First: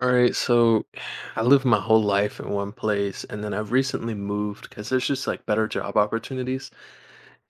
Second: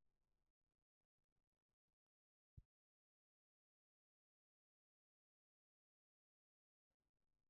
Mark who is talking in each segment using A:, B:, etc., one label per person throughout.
A: All right, so I lived my whole life in one place, and then I've recently moved because there's just like better job opportunities.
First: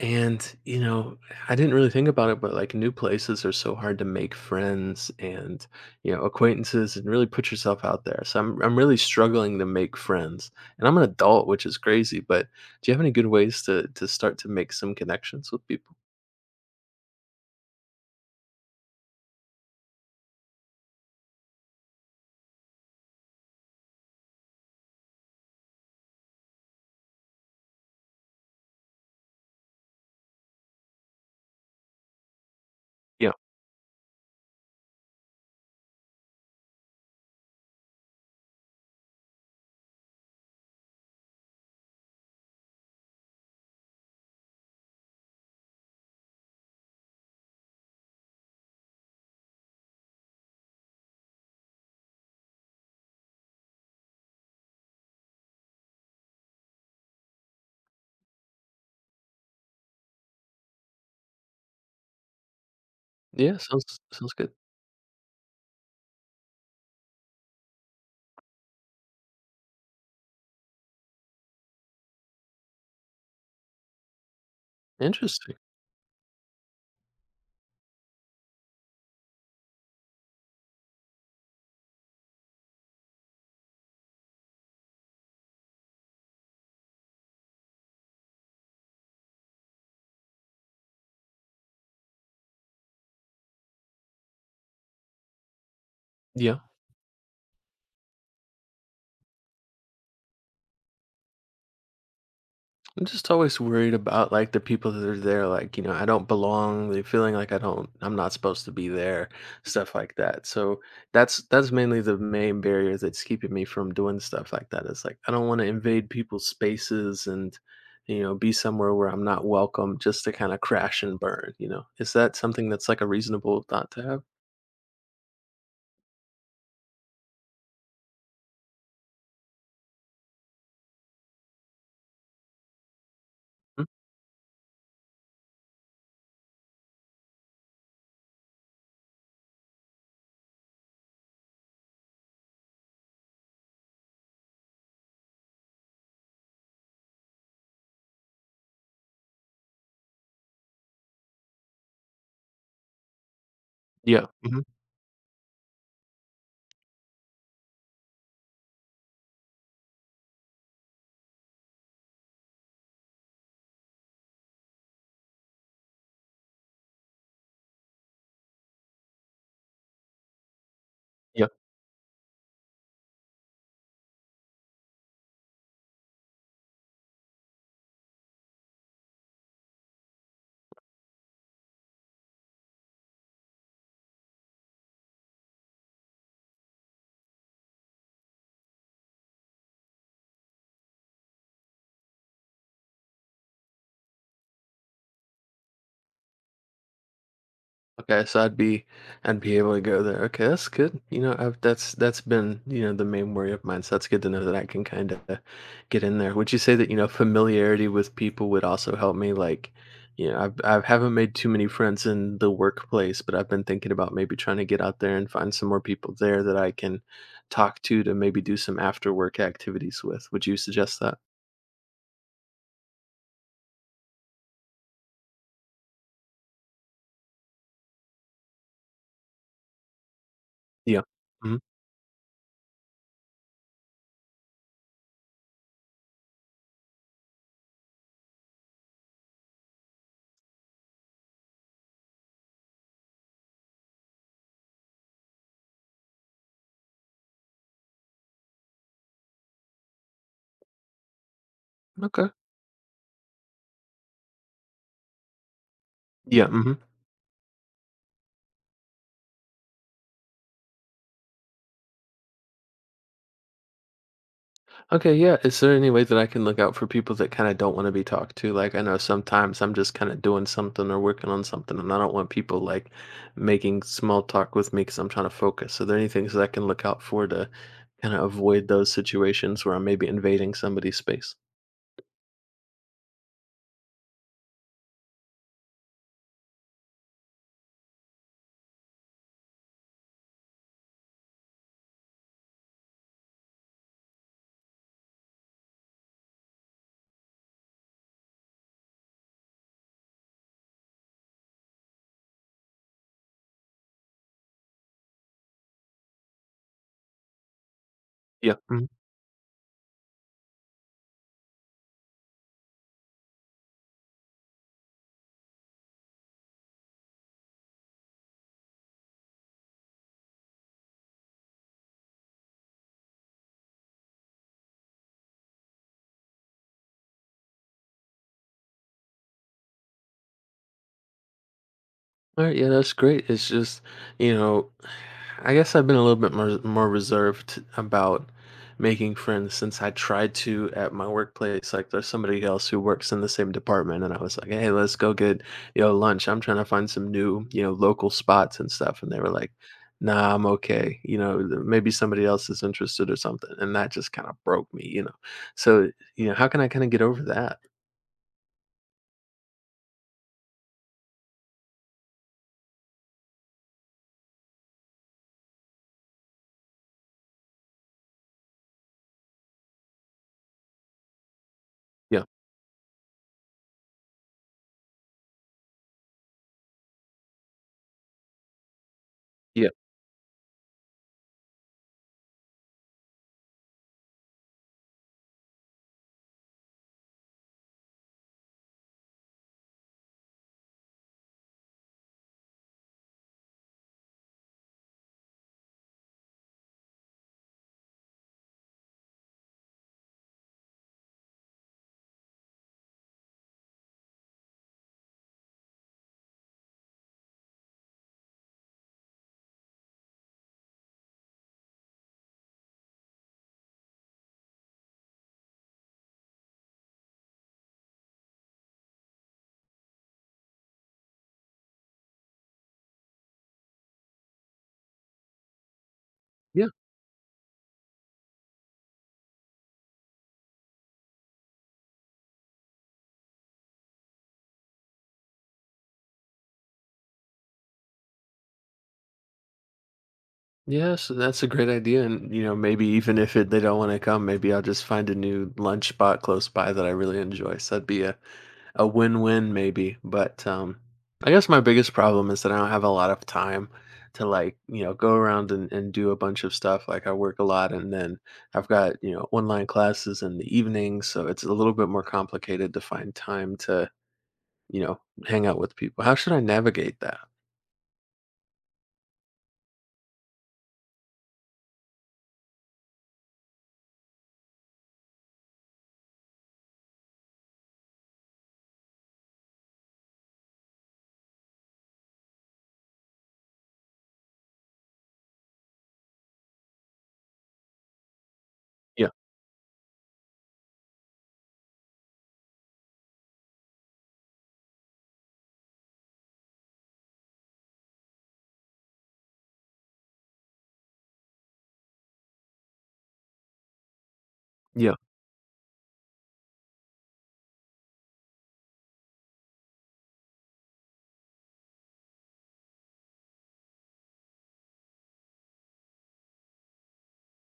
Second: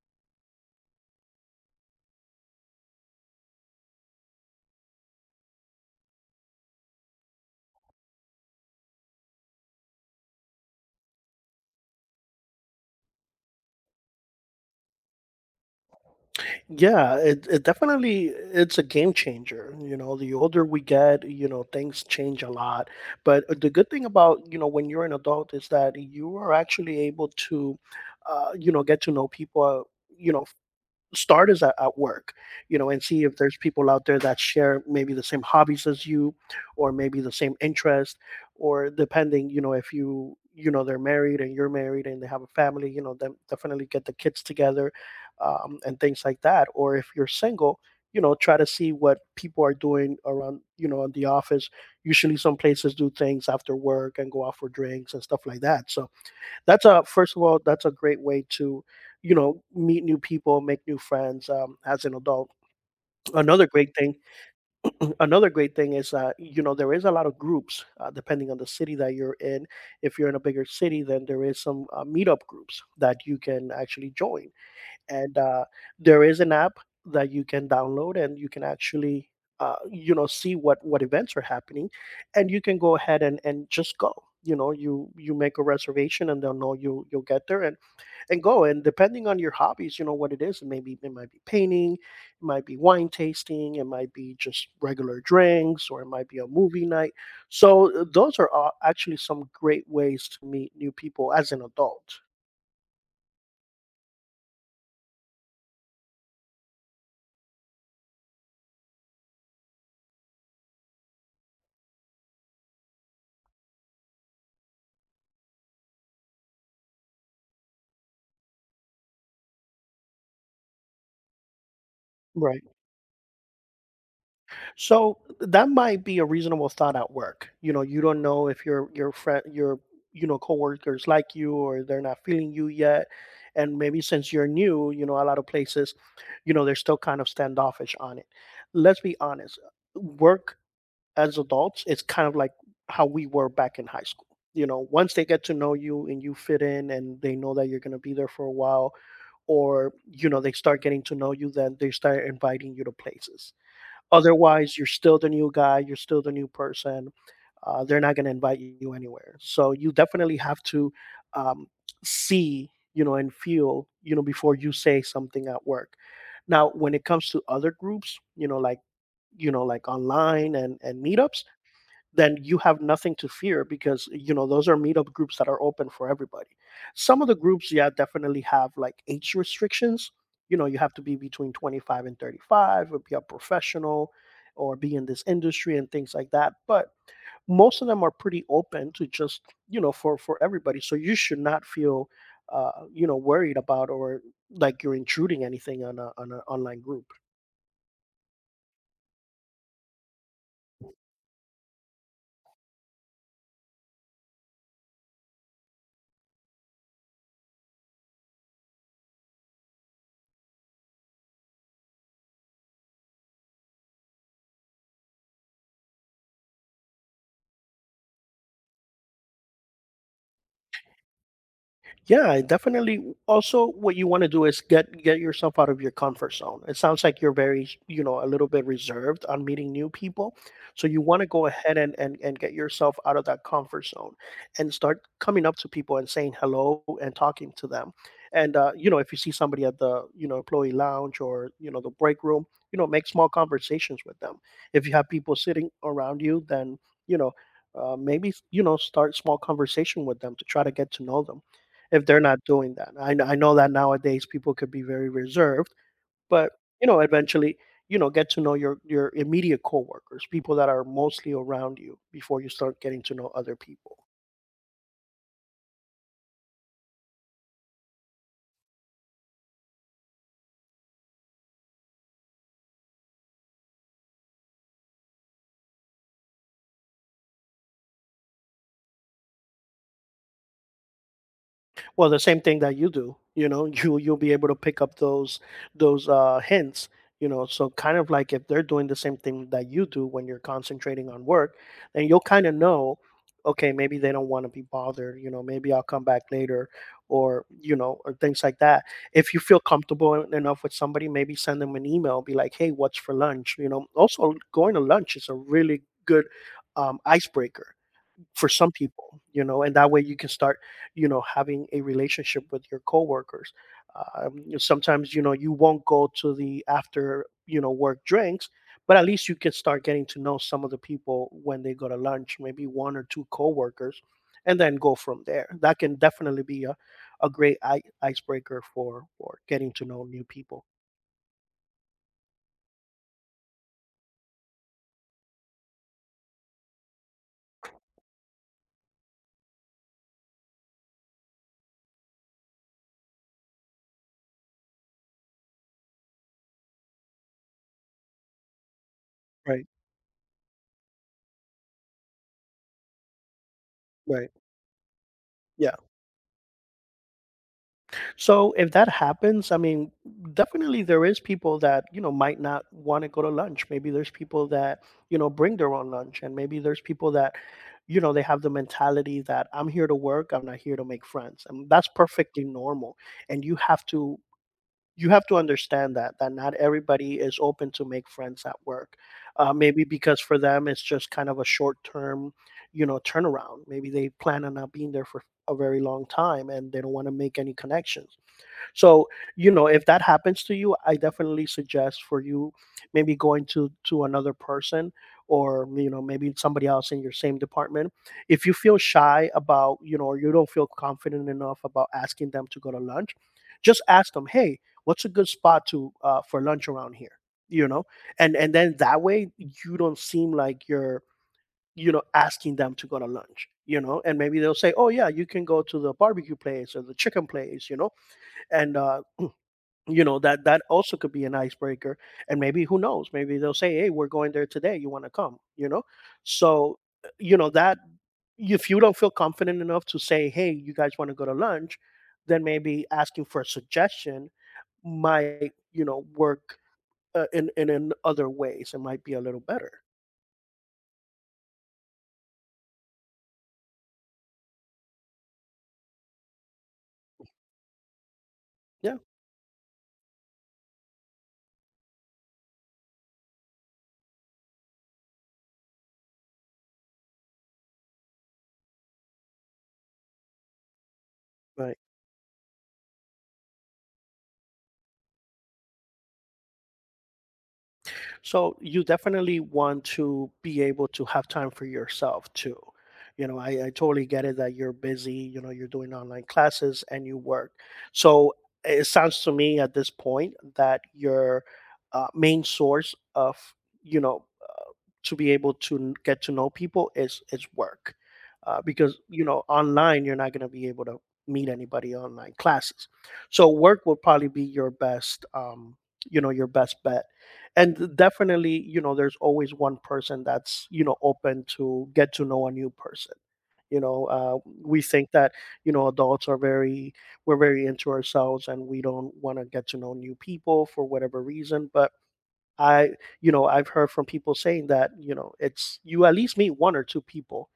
A: And, you know, I didn't really think about it, but like new places are so hard to make friends and, you know, acquaintances and really put yourself out there. So I'm really struggling to make friends. And I'm an adult, which is crazy, but do you have any good ways to start to make some connections with people?
B: Yeah, it definitely it's a game changer. You know, the older we get, you know, things change a lot. But the good thing about, you know, when you're an adult is that you are actually able to you know, get to know people, you know, starters at work, you know, and see
A: Yeah.
B: if there's people out there that share maybe the same hobbies as you, or maybe the same interest, or depending, you know, if you, you know, they're married and you're married and they have a family, you know, then definitely get the kids together, and things like that. Or if you're single, you know, try to see what people are doing around, you know, in the office. Usually some places do things after work and go out for drinks and stuff like that, so that's a first of all, that's a great way to, you know, meet new people, make new friends, as an adult.
A: Yeah,
B: Another great
A: sounds,
B: thing
A: sounds good.
B: Another great thing is that, you know, there is a lot of groups, depending on the city that you're in. If you're in a bigger city, then there is some meetup groups that you can actually join. And
A: Interesting.
B: There is an app that you can download and you can actually, you know, see what events are happening, and you can go ahead and just go. You know, you make a reservation and they'll know you, you'll get there and go. And depending on your hobbies, you know what it is. It maybe it might be painting, it might be wine tasting, it might be just regular drinks, or it might be a
A: Yeah.
B: movie night. So those are all actually some great ways to meet new people as an adult.
A: I'm just always worried about like the people that are there, like, you know, I don't belong, they're feeling like I'm not supposed to be there, stuff like that. So that's mainly the main barrier that's keeping me from doing stuff like that. It's like I don't want to invade people's spaces and, you know, be somewhere where I'm not welcome just to kind of crash and burn, Is that something that's like a reasonable thought to have?
B: So that might be a reasonable thought at work. You know, you don't know if your friend, your, you know, coworkers like you or they're not feeling you yet. And
A: Mm,
B: maybe since you're new, you know, a lot of places, you know, they're still kind of standoffish on it. Let's be honest. Work as adults, it's kind of like how we were back in high school. You know, once they get to know you and you fit in and they know that you're gonna be there for a while, or you know, they start getting to know you, then they start inviting you to places.
A: yeah. Mhm, yeah.
B: Otherwise, you're still the new guy, you're still the new person. They're not going to invite you anywhere. So you definitely have to, um, see, you know, and feel, you know, before you say something at work. Now, when it comes to other groups, you know, like, you know, like online and meetups,
A: Hmm.
B: then you have nothing to fear, because you know those are meetup groups that are open for everybody. Some of the groups, yeah, definitely have like age restrictions. You know, you have to be between 25 and 35, or be a professional, or be in this industry and things like that, but most of them are pretty open to just, you know, for everybody, so you should not feel, you know, worried about, or like you're intruding anything on a on an online group.
A: Okay, so I'd be able to go there. Okay, that's good. You know, I've That's been, you know, the main worry of mine. So that's good to know that I can kind of get in there. Would you say that, you know, familiarity with people would also help me like, you know, I haven't made too many friends in the workplace, but I've been thinking about maybe trying to get out there and find some more people there that I can talk to maybe do some after work activities with. Would you suggest that?
B: Yeah, definitely. Also, what you want to do is get yourself out of your comfort zone. It sounds like you're very, you know, a little bit reserved on meeting new people. So you
A: Yeah.
B: want to go
A: Hmm.
B: ahead and get yourself out of that comfort zone and start coming up to people and saying hello and talking to them. And you know, if you see somebody at the, you know, employee lounge or, you know, the break room, you know, make small conversations with them. If you have people sitting around you, then, you know, maybe, you know, start small conversation with them to try to get to know them if they're
A: Okay.
B: not doing that. I know that nowadays people could be very reserved,
A: Yeah.
B: but,
A: Mhm.
B: you know, eventually, you know, get to know your immediate coworkers, people that are mostly around you before you start getting to know other people.
A: Okay, yeah. Is there any way that I can look out for people that kind of don't want to be talked to? Like, I know sometimes I'm just kind of doing something or working on something, and I don't want people like making small talk with me because I'm trying to focus. Are there any things that I can look out for to kind of avoid those situations where I'm maybe invading somebody's space?
B: Well, the same thing that you do, you know, you you'll be able to pick up those hints, you know, so kind of like if they're doing the same thing that you do when you're concentrating on work, then you'll kind of know, okay, maybe they don't want to be bothered. You know, maybe I'll come back later, or you know, or things like that. If you feel comfortable enough with somebody, maybe send them an email, be like, "Hey, what's for lunch?" You know, also going to lunch is a really good, icebreaker for
A: Yeah.
B: some people, you know, and that way you can start, you know, having a relationship with your coworkers. You know, sometimes, you know, you won't go to the after, you know, work drinks, but at least you can start getting to know some of the people when they go to lunch, maybe one or two coworkers, and then go from there. That can definitely be a great icebreaker for getting to know new people.
A: All right, yeah, that's great. It's just, you know, I guess I've been a little bit more reserved about making friends since I tried to at my workplace. Like, there's somebody else who works in the same department, and I was like, "Hey, let's go get, you know, lunch. I'm trying to find some new, you know, local spots and stuff." And they were like,
B: Right.
A: "Nah, I'm okay. You know, maybe somebody else is interested or something." And that just kind
B: Right.
A: of broke me, you know.
B: Yeah.
A: So, you know, how can I kind of get over that?
B: So if that happens, I mean, definitely there is people that, you know, might not want to go to lunch. Maybe there's people that, you know, bring their own lunch, and maybe there's people that, you know, they have the mentality that I'm here to work, I'm not here to make friends. And that's
A: Yeah,
B: perfectly normal. And you have to understand that not everybody is open to make friends at work.
A: yeah,
B: Maybe because for them it's just kind of a short term, you know, turnaround. Maybe they plan on not being there for a very long time and they don't want to make any connections, so, you know, if that happens to you, I definitely suggest for you maybe going to another person, or you know, maybe somebody else in your same department. If you feel shy about, you know, or you don't feel confident enough about asking them to go to lunch, just ask them, "Hey, what's a good spot to for lunch around here?" You know? And then that way you don't seem like you're, you know, asking them to go to lunch, you know, and maybe they'll say, oh, yeah, you can go to the barbecue place or the chicken place, you know. And you know, that that also could be an icebreaker, and maybe who knows, maybe they'll say, "Hey, we're going there today, you want to come?" You know,
A: yeah.
B: so you know that if you don't feel confident enough to say, "Hey, you guys want to go to lunch," then maybe asking for a suggestion might, you know, work in in other ways. It might be a little better.
A: Yeah, so that's a great idea, and, you know, maybe even if it they don't wanna come, maybe I'll just find a new lunch spot close by that I really enjoy, so that'd be a
B: Yeah.
A: win-win maybe, but, I guess my biggest problem is that I don't have a lot of time to, like, you know, go around and do a bunch of stuff, like, I work a lot, and then I've got, you know, online classes in the evenings, so it's a little
B: Right.
A: bit more complicated to find time to, you know, hang out with people. How should I navigate that?
B: So you definitely want to be able to have time for yourself too. You know, I totally get it that you're busy, you know, you're doing online classes and you work. So it sounds to me at this point that your main source of, you know, to be able to get to know people is work. Because,
A: Yeah.
B: you know, online you're not going to be able to meet anybody online classes, so work will probably be your best, you know, your best bet. And definitely, you know, there's always one person that's, you know, open to get to know a new person. You know, we
A: Yeah.
B: think that, you know, adults are very, we're very into ourselves and we don't want to get to know new people for whatever reason, but I, you know, I've heard from people saying that, you know, it's you at least meet one or two people,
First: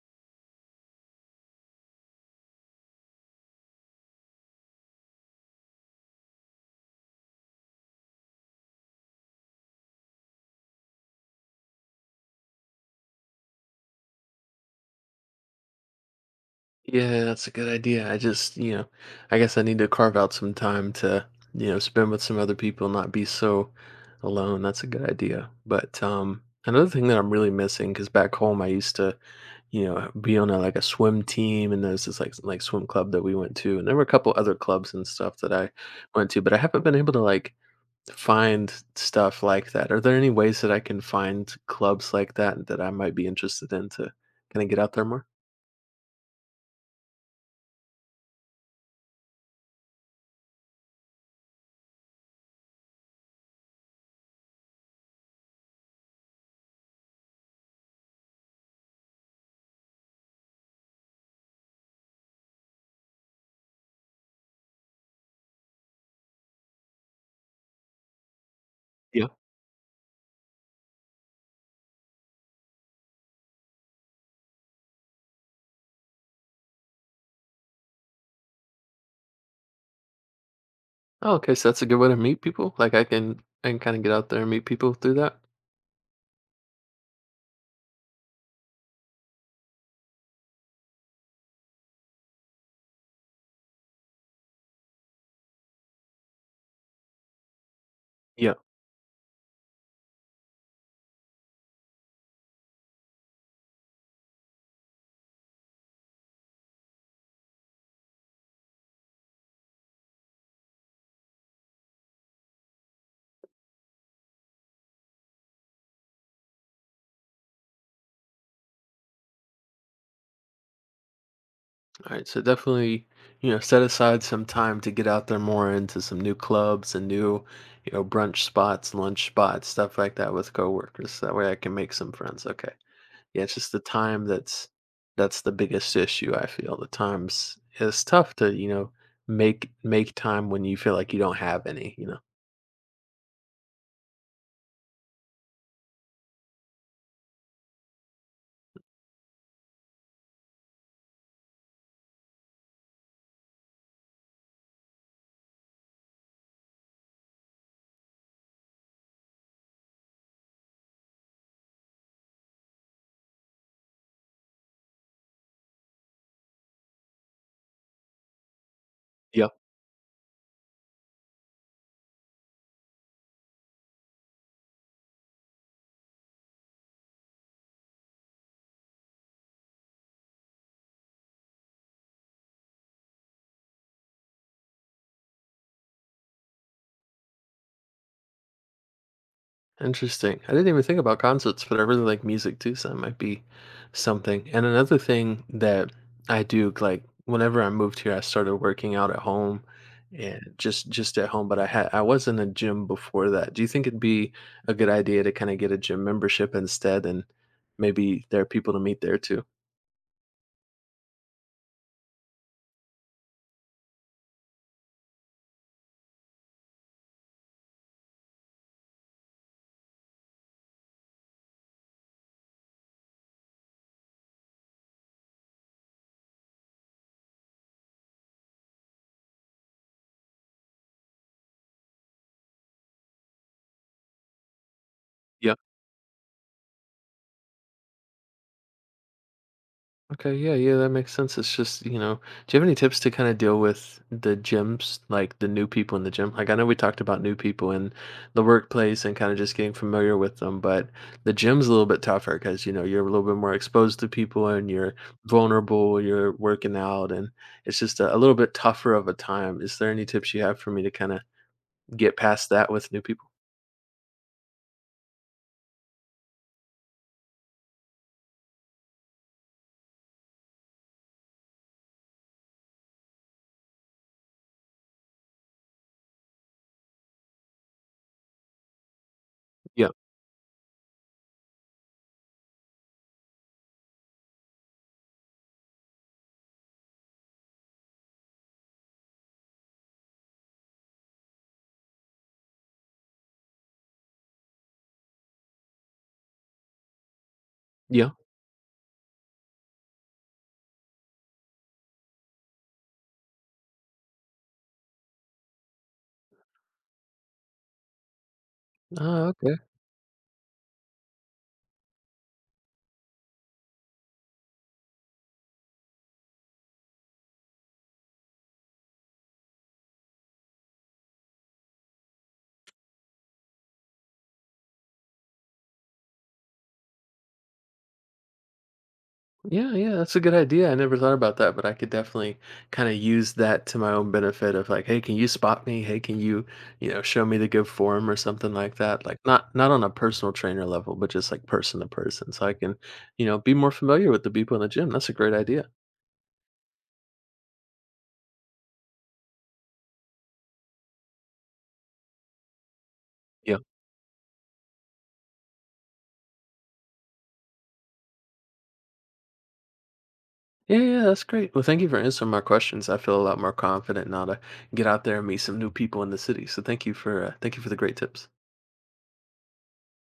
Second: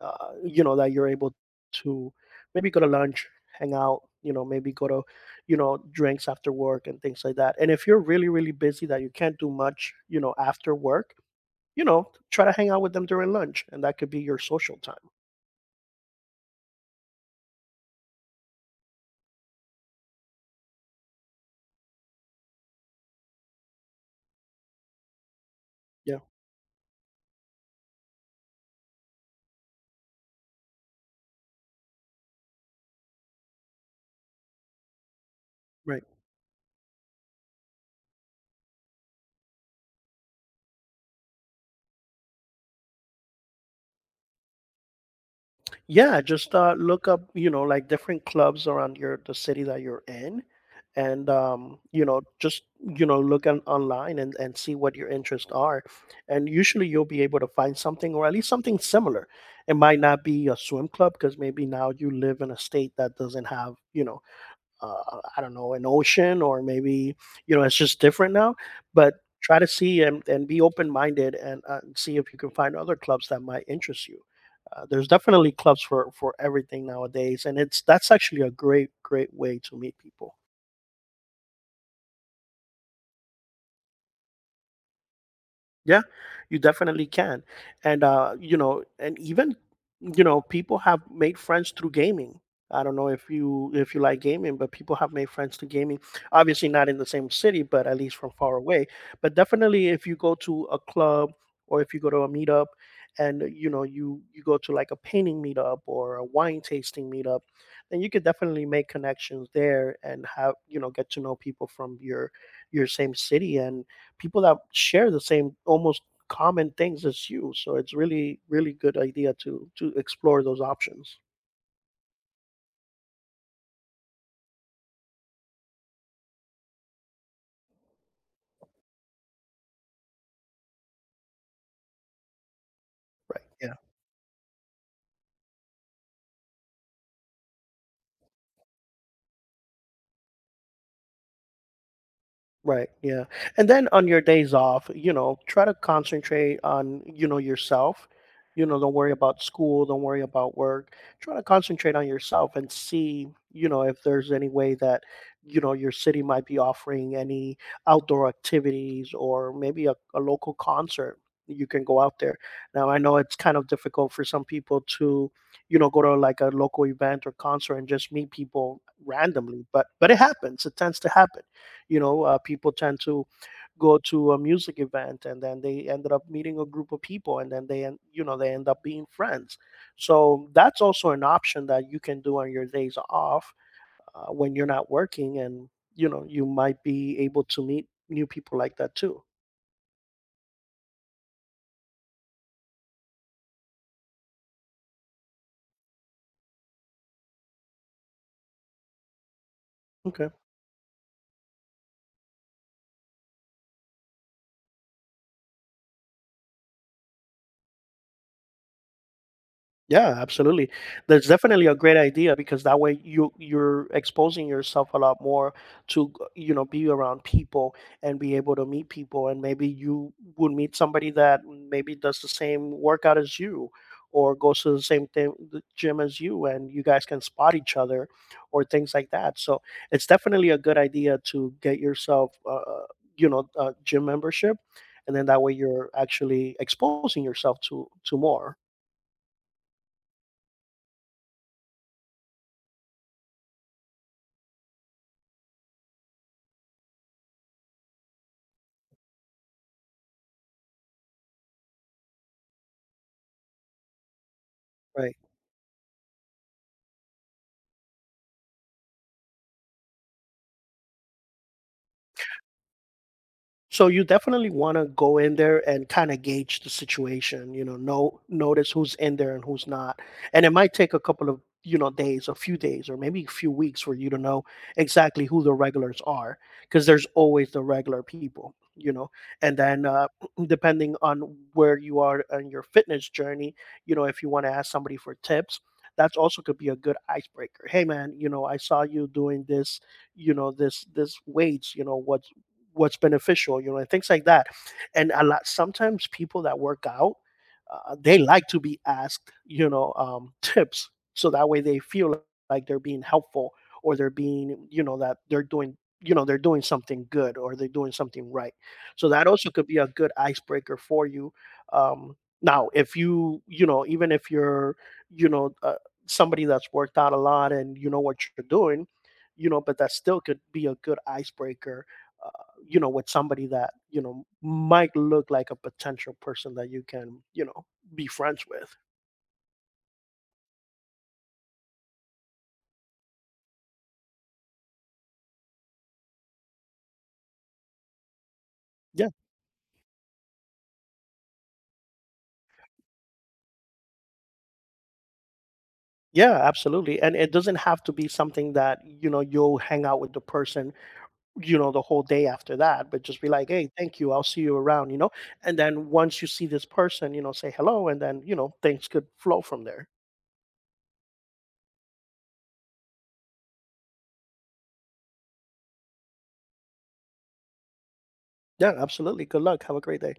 B: you know, that you're able to maybe go to lunch, hang out, you know, maybe go to, you know, drinks after work and things like that. And if you're really really busy that you can't do much, you know, after work, you know, try to hang out with them during lunch, and that could be your social time.
A: Yeah, that's a good idea. I just, you know, I guess I need to carve out some time to, you know, spend with some other people, not be so alone. That's a good idea. But
B: Yeah.
A: another thing that I'm really missing cuz back home I used to, you know, be on a like a swim team and there's this like like swim club that we went to and there were a couple other clubs and stuff that I
B: Right.
A: went to, but I haven't been able to like find stuff like that. Are there any ways that I can find clubs like that that I might be interested in to kind of get out there more?
B: Yeah, just look up, you know, like different clubs around your the city that you're in, and you know, just, you know, look on, online, and see what your interests are, and usually you'll be able to find something, or at least something similar. It might not be a swim club because maybe now you live in a state that doesn't have, you know, I don't know, an ocean, or maybe, you know, it's just different now. But try to see and be open minded, and see if you can find other clubs that might interest you. There's definitely clubs for everything nowadays. And it's that's actually a great, great way to meet people.
A: Oh, okay, so that's a good way to meet people. Like I can kind of get out there and meet people through that.
B: Yeah, you definitely can. And you know, and even you know, People have made friends through gaming. I don't know if you like gaming, but people have made friends through gaming. Obviously not in the same city, but at least from
A: Yeah.
B: far away. But definitely if you go to a club or if you go to a meetup and you go to like a painting meetup or a wine tasting meetup, then you could definitely make connections there and have, you know, get to know people from your same city and people that share the same almost common things as you. So it's really, really good idea to explore those options.
A: All right, so definitely, you know, set aside some time to get out there more into some new clubs and new, you know, brunch spots, lunch spots, stuff like that with coworkers, so that way I can make some friends. Okay. Yeah, it's just
B: Right.
A: the time that's the biggest issue I feel. The times it's tough to, you know, make time when you feel like you don't have any, you know.
B: Right, yeah. And then on your days off, you know, try to concentrate on, you know, yourself. You know, don't worry about school, don't worry about work. Try to concentrate on yourself and see, you know, if there's any way that, you know, your city might be offering any outdoor activities or maybe a local concert. You can go out there. Now, I know it's kind of difficult for some people to, you know, go to like a local event or concert and just meet people randomly, but it happens. It tends to happen, you know, people tend to go to a music event and then they ended up meeting a group of people and then they end, you know, they end up being friends. So that's also an option that you can do on your days off when you're not working, and you know you might be able to meet new people like that too.
A: Interesting. I didn't even think about concerts, but I really like music too, so that might be something. And another thing that I do, like whenever I moved here, I started working out at home
B: Okay.
A: and just at home, but I was in a gym before that. Do you think it'd be a good idea to kind of get a gym membership instead and maybe there are people to meet there too?
B: Yeah, absolutely. That's definitely a great idea because that way you're exposing yourself a lot more to you know, be around people and be able to meet people, and maybe you would meet somebody that maybe does the same workout as you or goes to the same thing the gym as you, and you guys can spot each other or things like that. So it's definitely a good idea to get yourself you know, a gym membership, and then that way
A: Yeah.
B: you're actually exposing yourself to more,
A: Okay, yeah, yeah, that makes sense. It's just, you know, do you have any tips to kind of deal with the gyms, like the new people in the gym? Like I know we talked about new people in the workplace and kind of just getting familiar with them, but the gym's a little bit tougher because, you know, you're a little bit more exposed to people and you're
B: right?
A: vulnerable, you're working out, and it's just a little bit tougher of a time. Is there any tips you have for me to kind of get past that with new people?
B: So you definitely want to go in there and kind of gauge the situation, you know, notice who's in there and who's not. And it might take a couple of, you know, days, a few days or maybe a few weeks for you to know exactly who the regulars are, because there's always the regular people, you know. And then
A: Yeah.
B: depending on where you are on your fitness journey, you know, if you want to ask somebody for tips, that's also could be a good icebreaker. Hey man, you know, I saw you doing this, you know, this weights, you know, what what's beneficial, you know, and things like that. And a lot sometimes people that work out,
A: Yeah.
B: they like to be asked, you know, tips, so that way they feel like they're being helpful or they're being, you know, that they're doing, you know, they're doing something good or they're doing something right. So that
A: Oh,
B: also
A: okay.
B: could be a good icebreaker for you. Um, Now, if you, you know, even if you're, you know, somebody that's worked out a lot and you know what you're doing, you know, but that still could be a good icebreaker, uh, you know, with somebody that, you know, might look like a potential person that you can, you know, be friends with.
A: Yeah, yeah, that's a good idea. I never thought about that, but I could definitely kind of use that to my own benefit of like, hey, can you spot me? Hey, can you, you know, show me the good form or something like that?
B: Yeah.
A: Like not on a personal trainer level, but just like person to person. So I can, you know, be more familiar with the people in the gym. That's a great idea.
B: Yeah, absolutely. And it doesn't have to be something that, you know, you'll hang out with the person, you know, the whole day after that, but just be like,
A: Yeah.
B: hey, thank you, I'll see you around, you know? And then once you see this person, you know, say hello and then, you know, things could flow from there.
A: Yeah, yeah, that's great. Well, thank you for answering my questions. I feel a lot more confident now to get out there and meet some new people in the city. So thank you for the great tips.
B: Yeah, absolutely. Good luck. Have a great day.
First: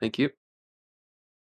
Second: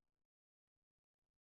A: Thank you.